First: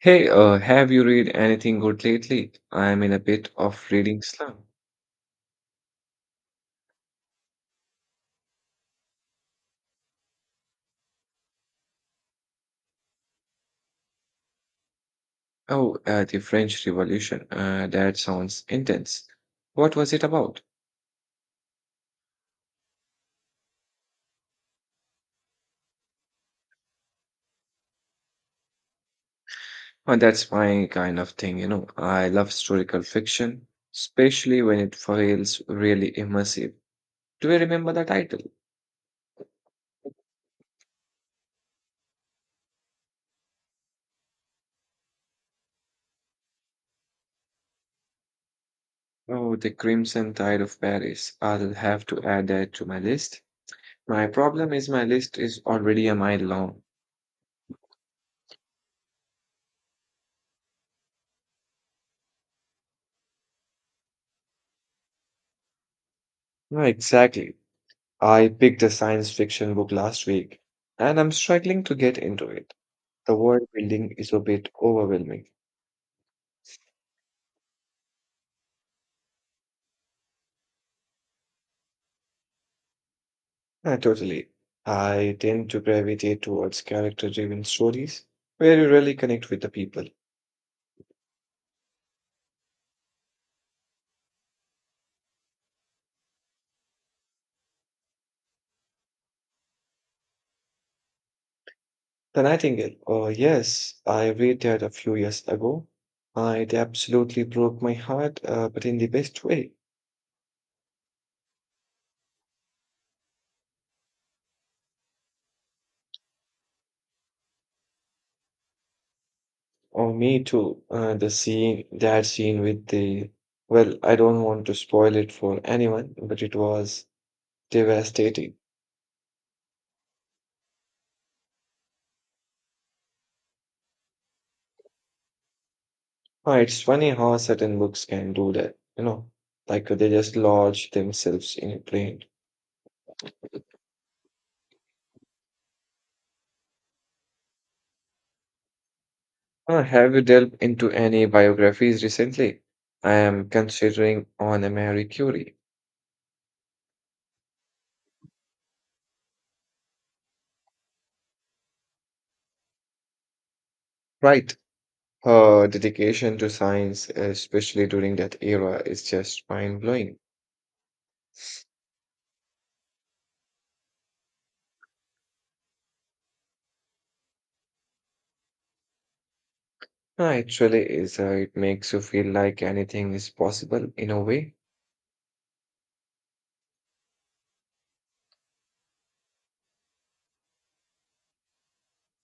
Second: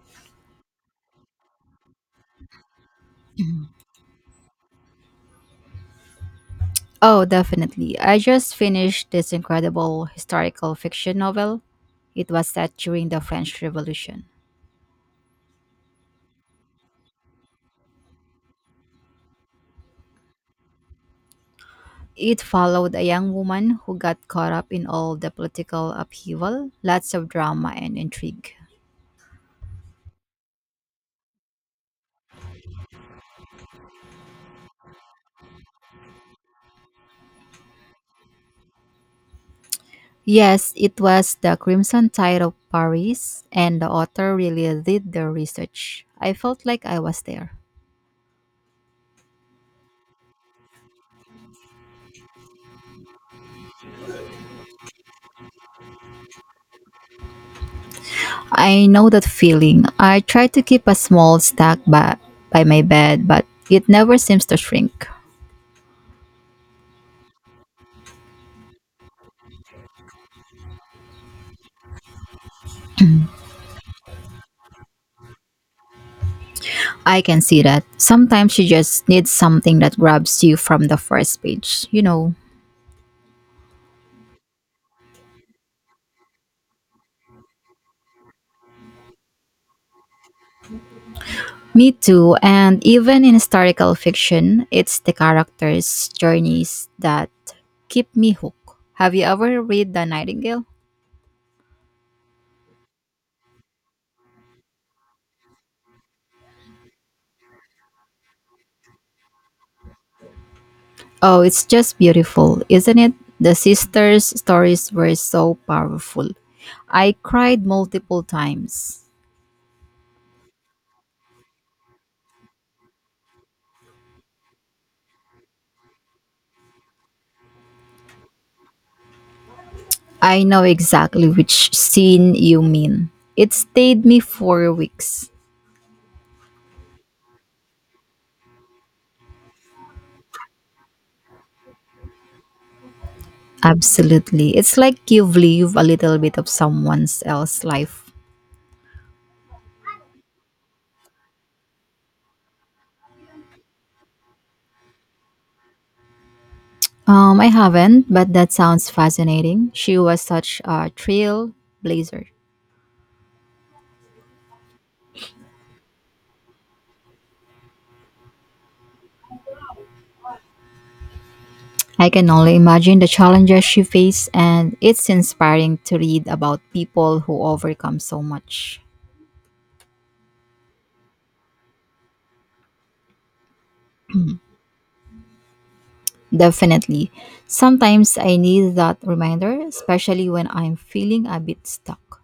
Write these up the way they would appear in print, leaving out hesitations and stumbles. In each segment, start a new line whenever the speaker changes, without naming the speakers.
Hey, have you read anything good lately? I'm in a bit of reading slump.
Oh, definitely. I just finished this incredible historical fiction novel. It was set during the French Revolution.
Oh, the French Revolution. That sounds intense. What was it about?
It followed a young woman who got caught up in all the political upheaval, lots of drama and intrigue.
Well, that's my kind of thing. I love historical fiction, especially when it feels really immersive. Do you remember the title?
Yes, it was the Crimson Tide of Paris, and the author really did their research. I felt like I was there.
Oh, The Crimson Tide of Paris. I'll have to add that to my list. My problem is my list is already a mile long.
I know that feeling. I try to keep a small stack by my bed, but it never seems to shrink.
No, exactly. I picked a science fiction book last week, and I'm struggling to get into it. The world building is a bit overwhelming.
I can see that. Sometimes you just need something that grabs you from the first page.
Ah, totally. I tend to gravitate towards character driven stories where you really connect with the people.
Me too, and even in historical fiction, it's the characters' journeys that keep me hooked. Have you ever read The Nightingale?
The Nightingale. Oh, yes, I read that a few years ago. It absolutely broke my heart, but in the best way.
Oh, it's just beautiful, isn't it? The sisters' stories were so powerful. I cried multiple times.
Oh, me too. The that scene with the. Well, I don't want to spoil it for anyone, but it was devastating.
I know exactly which scene you mean. It stayed me for weeks.
Oh, it's funny how certain books can do that, like they just lodge themselves in your brain.
Absolutely. It's like you've lived a little bit of someone else's life.
Have you delved into any biographies recently? I am considering on a Marie Curie.
I haven't, but that sounds fascinating. She was such a trailblazer.
Right. Her dedication to science, especially during that era, is just mind blowing.
I can only imagine the challenges she faced, and it's inspiring to read about people who overcome so much.
It Actually, is it makes you feel like anything is possible in a way.
Definitely. Sometimes I need that reminder, especially when I'm feeling a bit stuck.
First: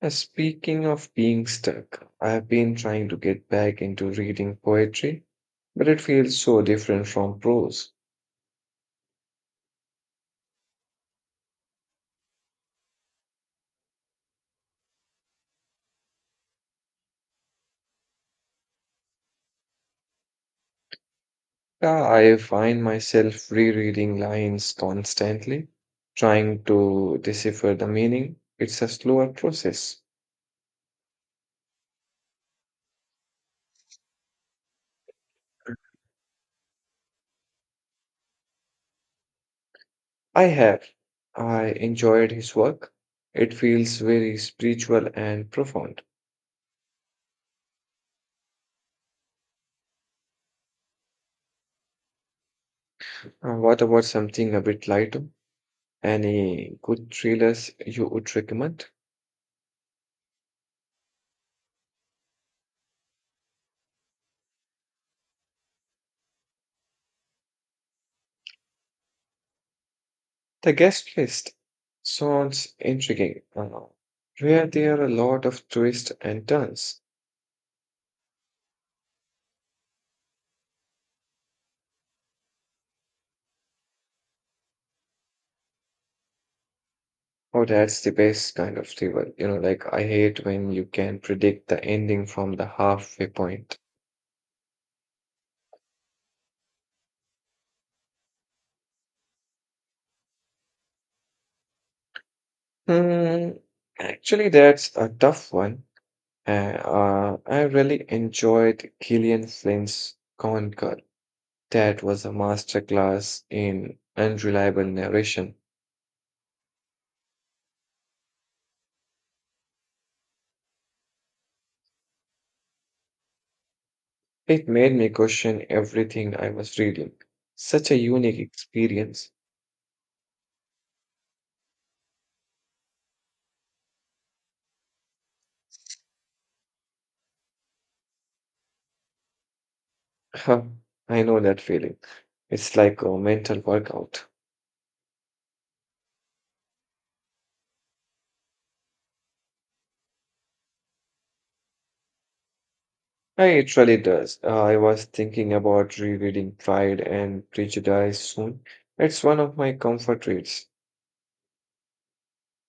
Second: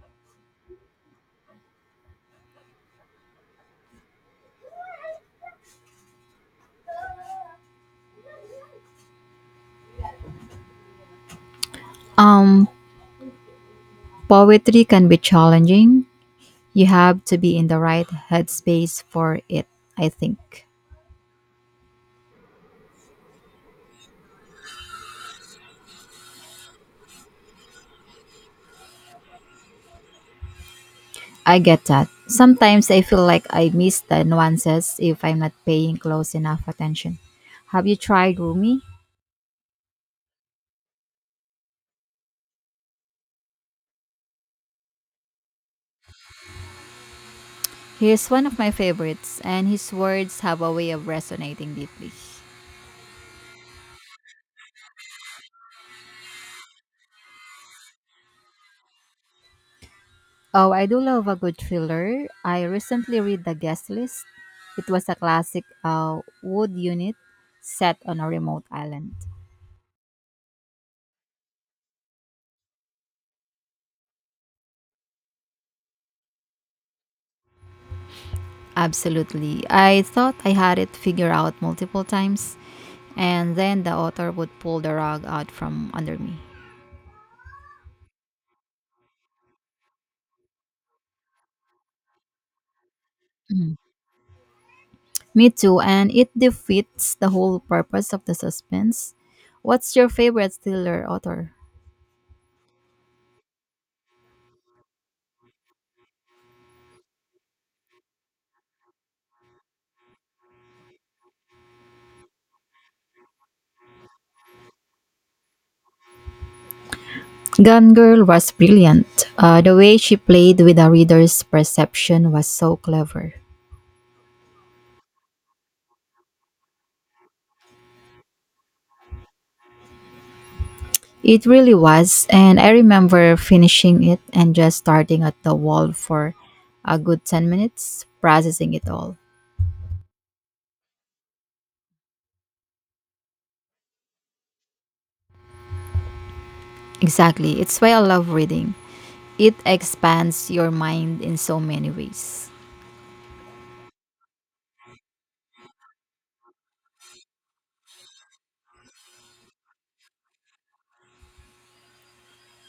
Speaking of being stuck, I have been trying to get back into reading poetry, but it feels so different from prose.
Um, Poetry can be challenging. You have to be in the right headspace for it, I think.
Yeah, I find myself rereading lines constantly, trying to decipher the meaning. It's a slower process.
I get that. Sometimes I feel like I miss the nuances if I'm not paying close enough attention. Have you tried Rumi?
I have. I enjoyed his work. It feels very spiritual and profound.
He's one of my favorites, and his words have a way of resonating deeply.
What about something a bit lighter? Any good thrillers you would recommend?
Oh, I do love a good thriller. I recently read The Guest List. It was a classic wood unit set on a remote island.
The guest list sounds intriguing. Where there are a lot of twists and turns.
Absolutely. I thought I had it figured out multiple times, and then the author would pull the rug out from under me.
Oh, that's the best kind of thriller. You know, like I hate when you can predict the ending from the halfway point.
Mm. Me too, and it defeats the whole purpose of the suspense. What's your favorite thriller author?
Hmm, actually, that's a tough one. I really enjoyed Gillian Flynn's Gone Girl. That was a masterclass in unreliable narration.
Gone Girl was brilliant. The way she played with the reader's perception was so clever.
It made me question everything I was reading. Such a unique experience.
It really was, and I remember finishing it and just starting at the wall for a good 10 minutes, processing it all.
I know that feeling. It's like a mental workout.
Exactly. It's why I love reading. It expands your mind in so many ways.
Yeah, it really does. I was thinking about rereading Pride and Prejudice soon. It's one of my comfort reads.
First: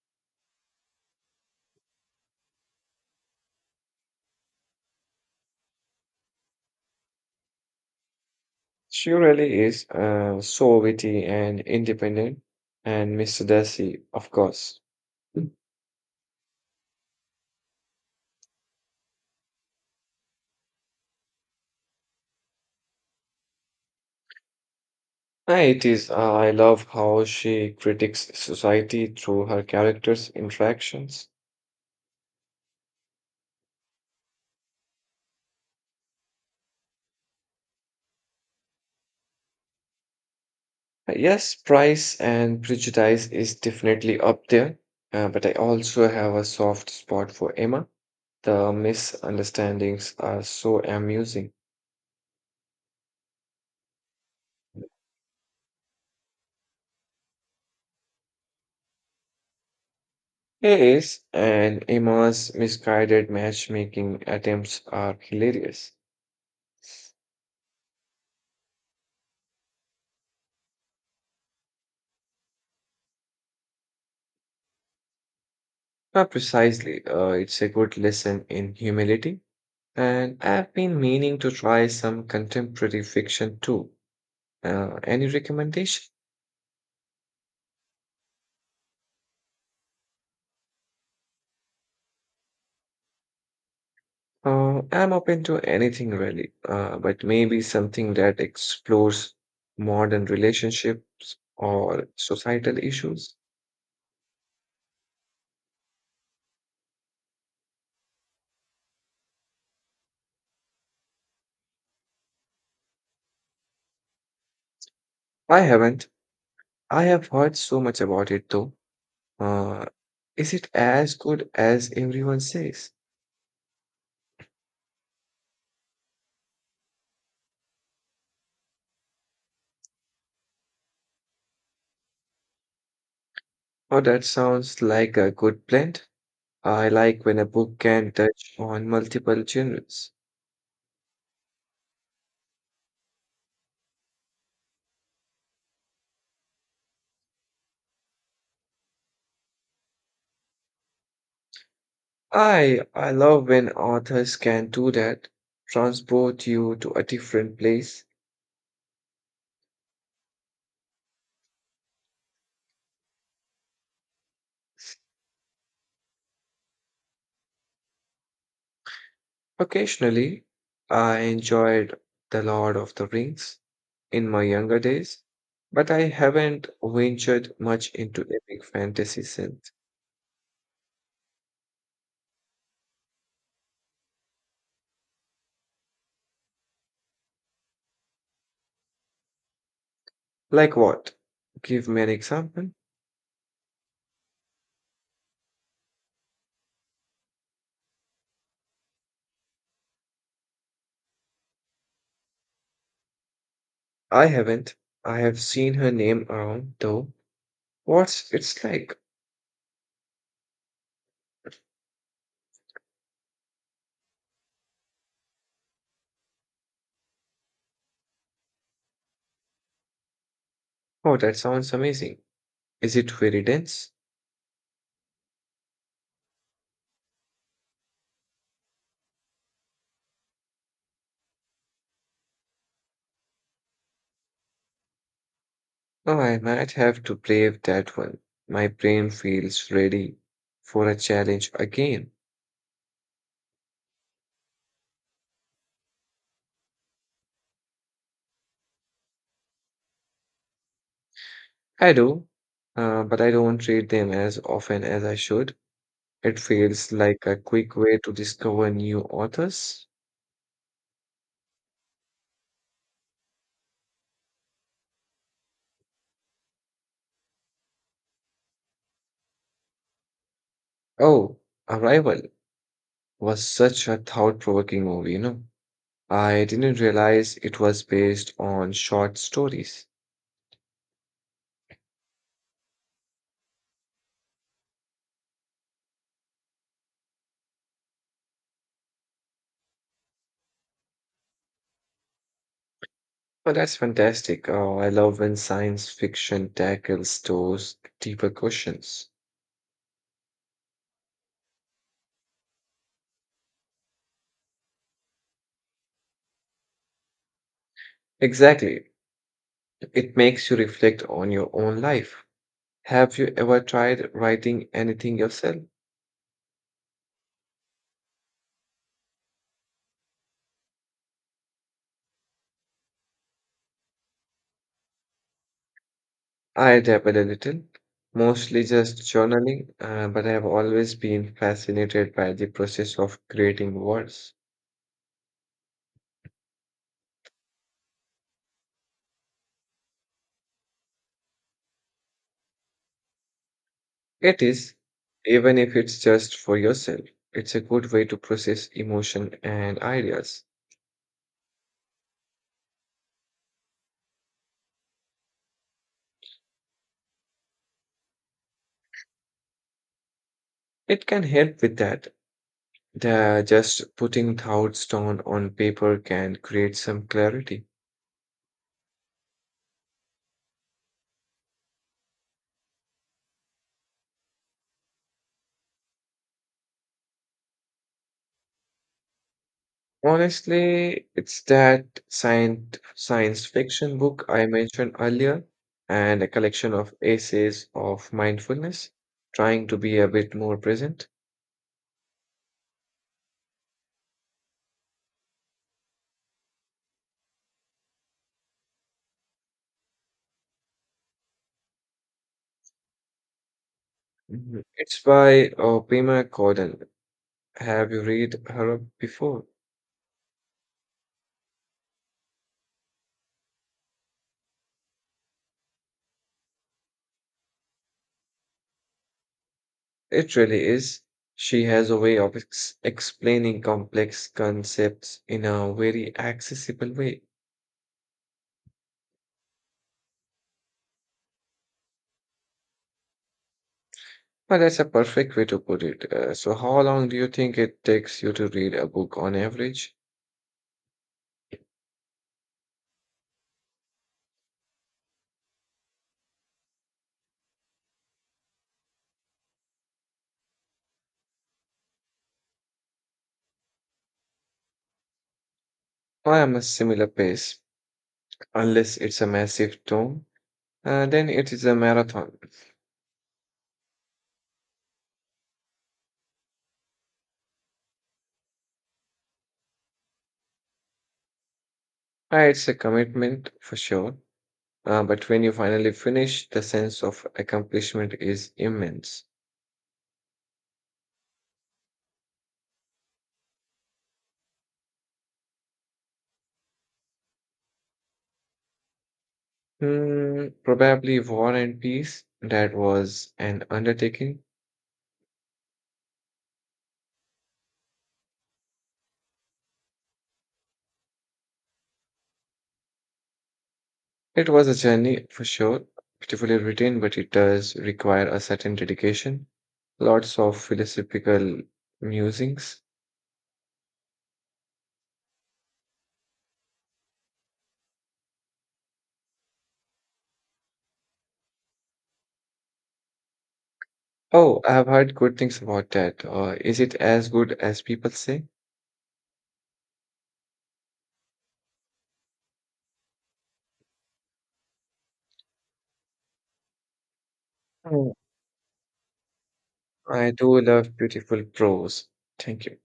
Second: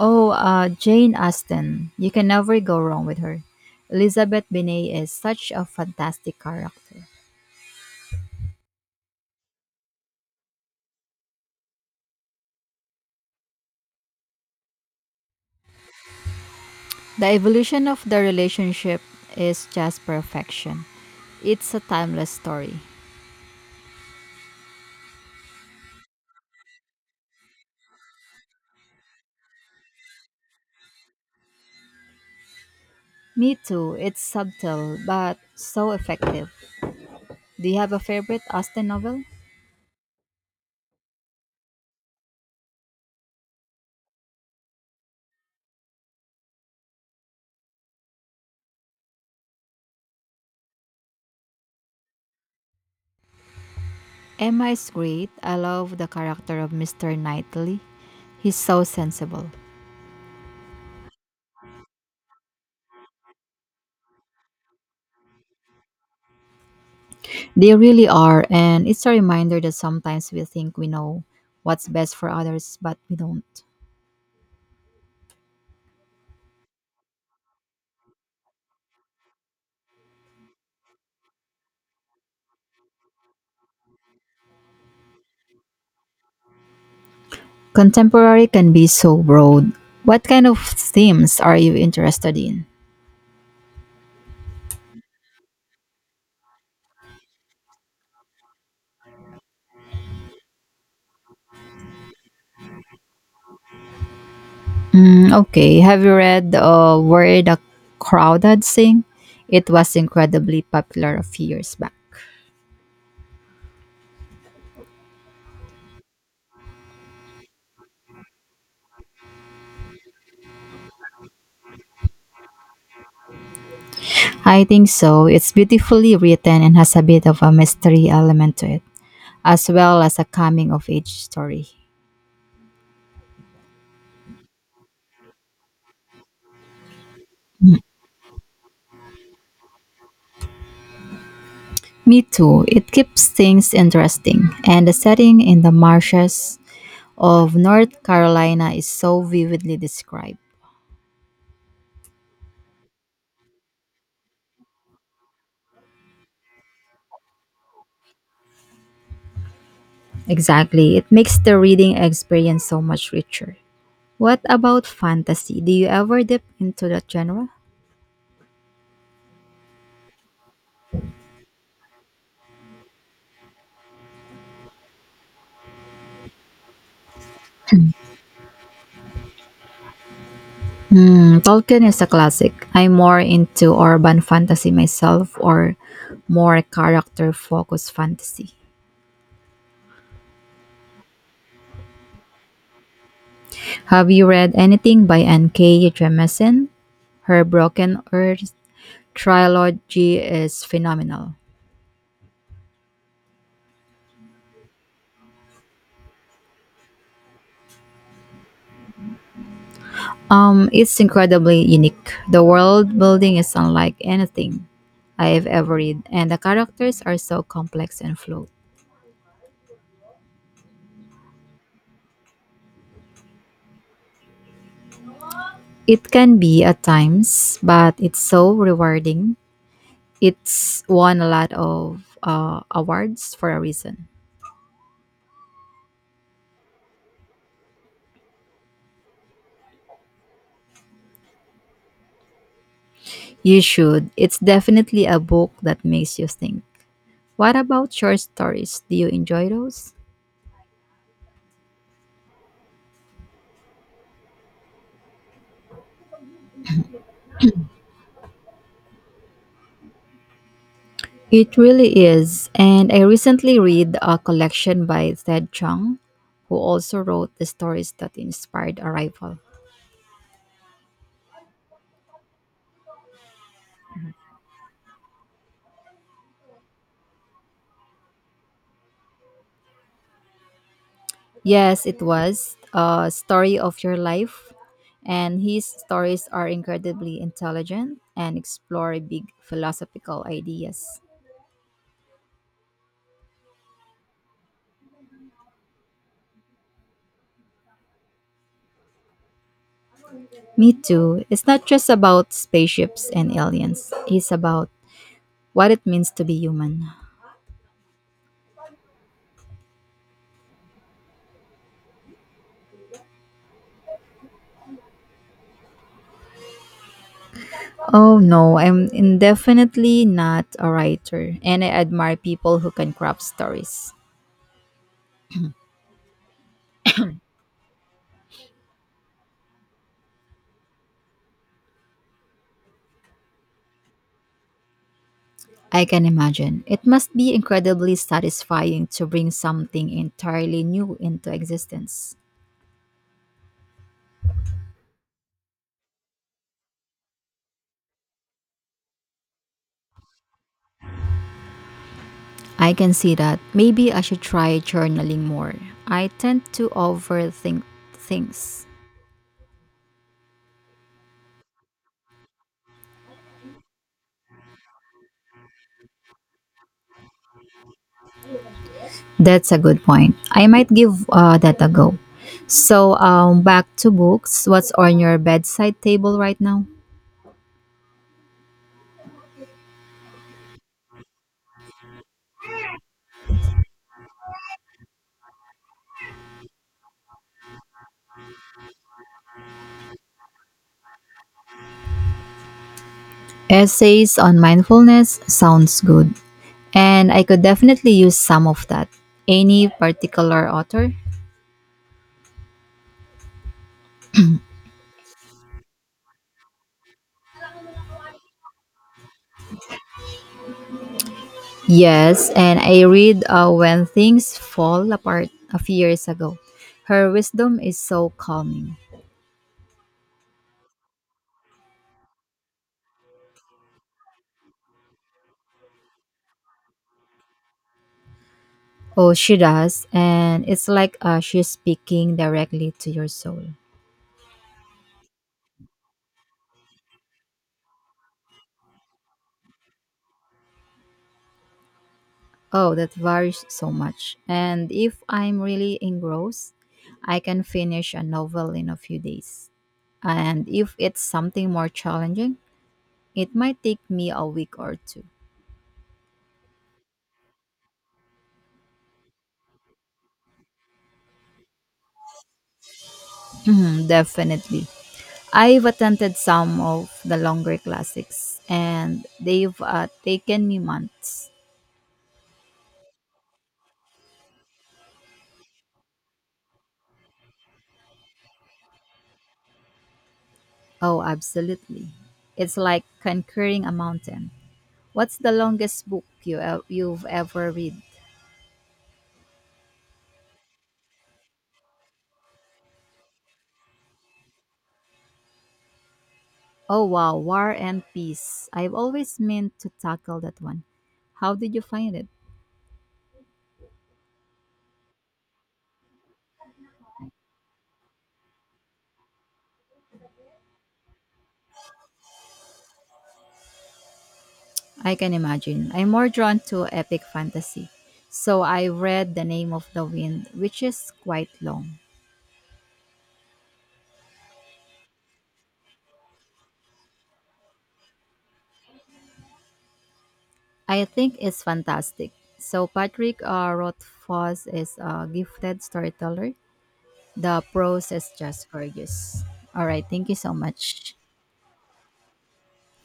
Oh, Jane Austen. You can never go wrong with her. Elizabeth Binet is such a fantastic character.
She really is so witty and independent, and Mr. Darcy, of course. Yeah,
The evolution of the relationship is just perfection. It's a timeless story.
it is. I love how she critiques society through her characters' interactions.
Me too. It's subtle but so effective. Do you have a favorite Austen novel?
Yes, Price and Prejudice is definitely up there, but I also have a soft spot for Emma. The misunderstandings are so amusing.
Emma is great. I love the character of Mr. Knightley. He's so sensible.
Yes, and Emma's misguided matchmaking attempts are hilarious.
They really are, and it's a reminder that sometimes we think we know what's best for others, but we don't.
Precisely, it's a good lesson in humility. And I've been meaning to try some contemporary fiction too. Any recommendation?
Contemporary can be so broad. What kind of themes are you interested in?
I'm open to anything really, but maybe something that explores modern relationships or societal issues.
Mm, okay, have you read Where the Crowd Had Sing? It was incredibly popular a few years back.
I haven't. I have heard so much about it though. Uh, is it as good as everyone says?
I think so. It's beautifully written and has a bit of a mystery element to it, as well as a coming of age story.
Oh, that sounds like a good blend. I like when a book can touch on multiple genres.
Me too. It keeps things interesting, and the setting in the marshes of North Carolina is so vividly described.
I love when authors can do that, transport you to a different place.
Exactly. It makes the reading experience so much richer. What about fantasy? Do you ever dip into that genre?
Occasionally, I enjoyed The Lord of the Rings in my younger days, but I haven't ventured much into epic fantasy since.
Hmm, Tolkien is a classic. I'm more into urban fantasy myself or more character focused fantasy.
Like what? Give me an example.
Have you read anything by N.K. Jemisin? Her Broken Earth trilogy is phenomenal.
I haven't. I have seen her name around though. What's it's like?
It's incredibly unique. The world building is unlike anything I've ever read, and the characters are so complex and fluid.
Oh, that sounds amazing. Is it very dense?
It can be at times, but it's so rewarding. It's won a lot of awards for a reason.
Oh, I might have to brave that one. My brain feels ready for a challenge again.
You should. It's definitely a book that makes you think. What about short stories? Do you enjoy those?
I do, but I don't read them as often as I should. It feels like a quick way to discover new authors.
It really is. And I recently read a collection by Ted Chung, who also wrote the stories that inspired Arrival.
Oh, Arrival was such a thought-provoking movie. I didn't realize it was based on short stories.
Yes, it was a story of your life. And his stories are incredibly intelligent and explore big philosophical ideas.
Oh, that's fantastic. Oh, I love when science fiction tackles those deeper questions.
Me too. It's not just about spaceships and aliens, it's about what it means to be human.
Exactly. It makes you reflect on your own life. Have you ever tried writing anything yourself?
Oh no, definitely not a writer, and I admire people who can craft stories.
I dabble a little, mostly just journaling, but I have always been fascinated by the process of creating words.
I can imagine. It must be incredibly satisfying to bring something entirely new into existence.
It is, even if it's just for yourself, it's a good way to process emotion and ideas.
I can see that. Maybe I should try journaling more. I tend to overthink things.
It can help with that. The just putting thoughts down on paper can create some clarity.
That's a good point. I might give that a go. So, back to books. What's on your bedside table right now?
Honestly, it's that science fiction book I mentioned earlier and a collection of essays of mindfulness, trying to be a bit more present.
Essays on mindfulness sounds good. And I could definitely use some of that. Any particular author?
Mhm. It's by Pema Chodron. Have you read her before?
Yes, and I read When Things Fall Apart a few years ago. Her wisdom is so calming.
It really is. She has a way of explaining complex concepts in a very accessible way.
Oh, she does, and it's like she's speaking directly to your soul.
Well, that's a perfect way to put it. So, how long do you think it takes you to read a book on average?
Oh, that varies so much. And if I'm really engrossed, I can finish a novel in a few days. And if it's something more challenging, it might take me a week or two.
I am a similar pace, unless it's a massive tome. Then it is a marathon.
Mhm, definitely. I've attempted some of the longer classics and they've taken me months.
It's a commitment for sure. But when you finally finish, the sense of accomplishment is immense.
Oh, absolutely. It's like conquering a mountain. What's the longest book you've ever read?
Hmm, probably War and Peace. That was an undertaking.
Oh wow, War and Peace. I've always meant to tackle that one. How did you find it?
It was a journey for sure, beautifully written, but it does require a certain dedication. Lots of philosophical musings.
I can imagine. I'm more drawn to epic fantasy. So I read The Name of the Wind, which is quite long.
Oh, I've heard good things about that. Is it as good as people say?
I think it's fantastic. So Patrick Rothfuss is a gifted storyteller. The prose is
Oh,
just gorgeous. All right, thank you
I
so
do
much.
love beautiful prose. Thank you.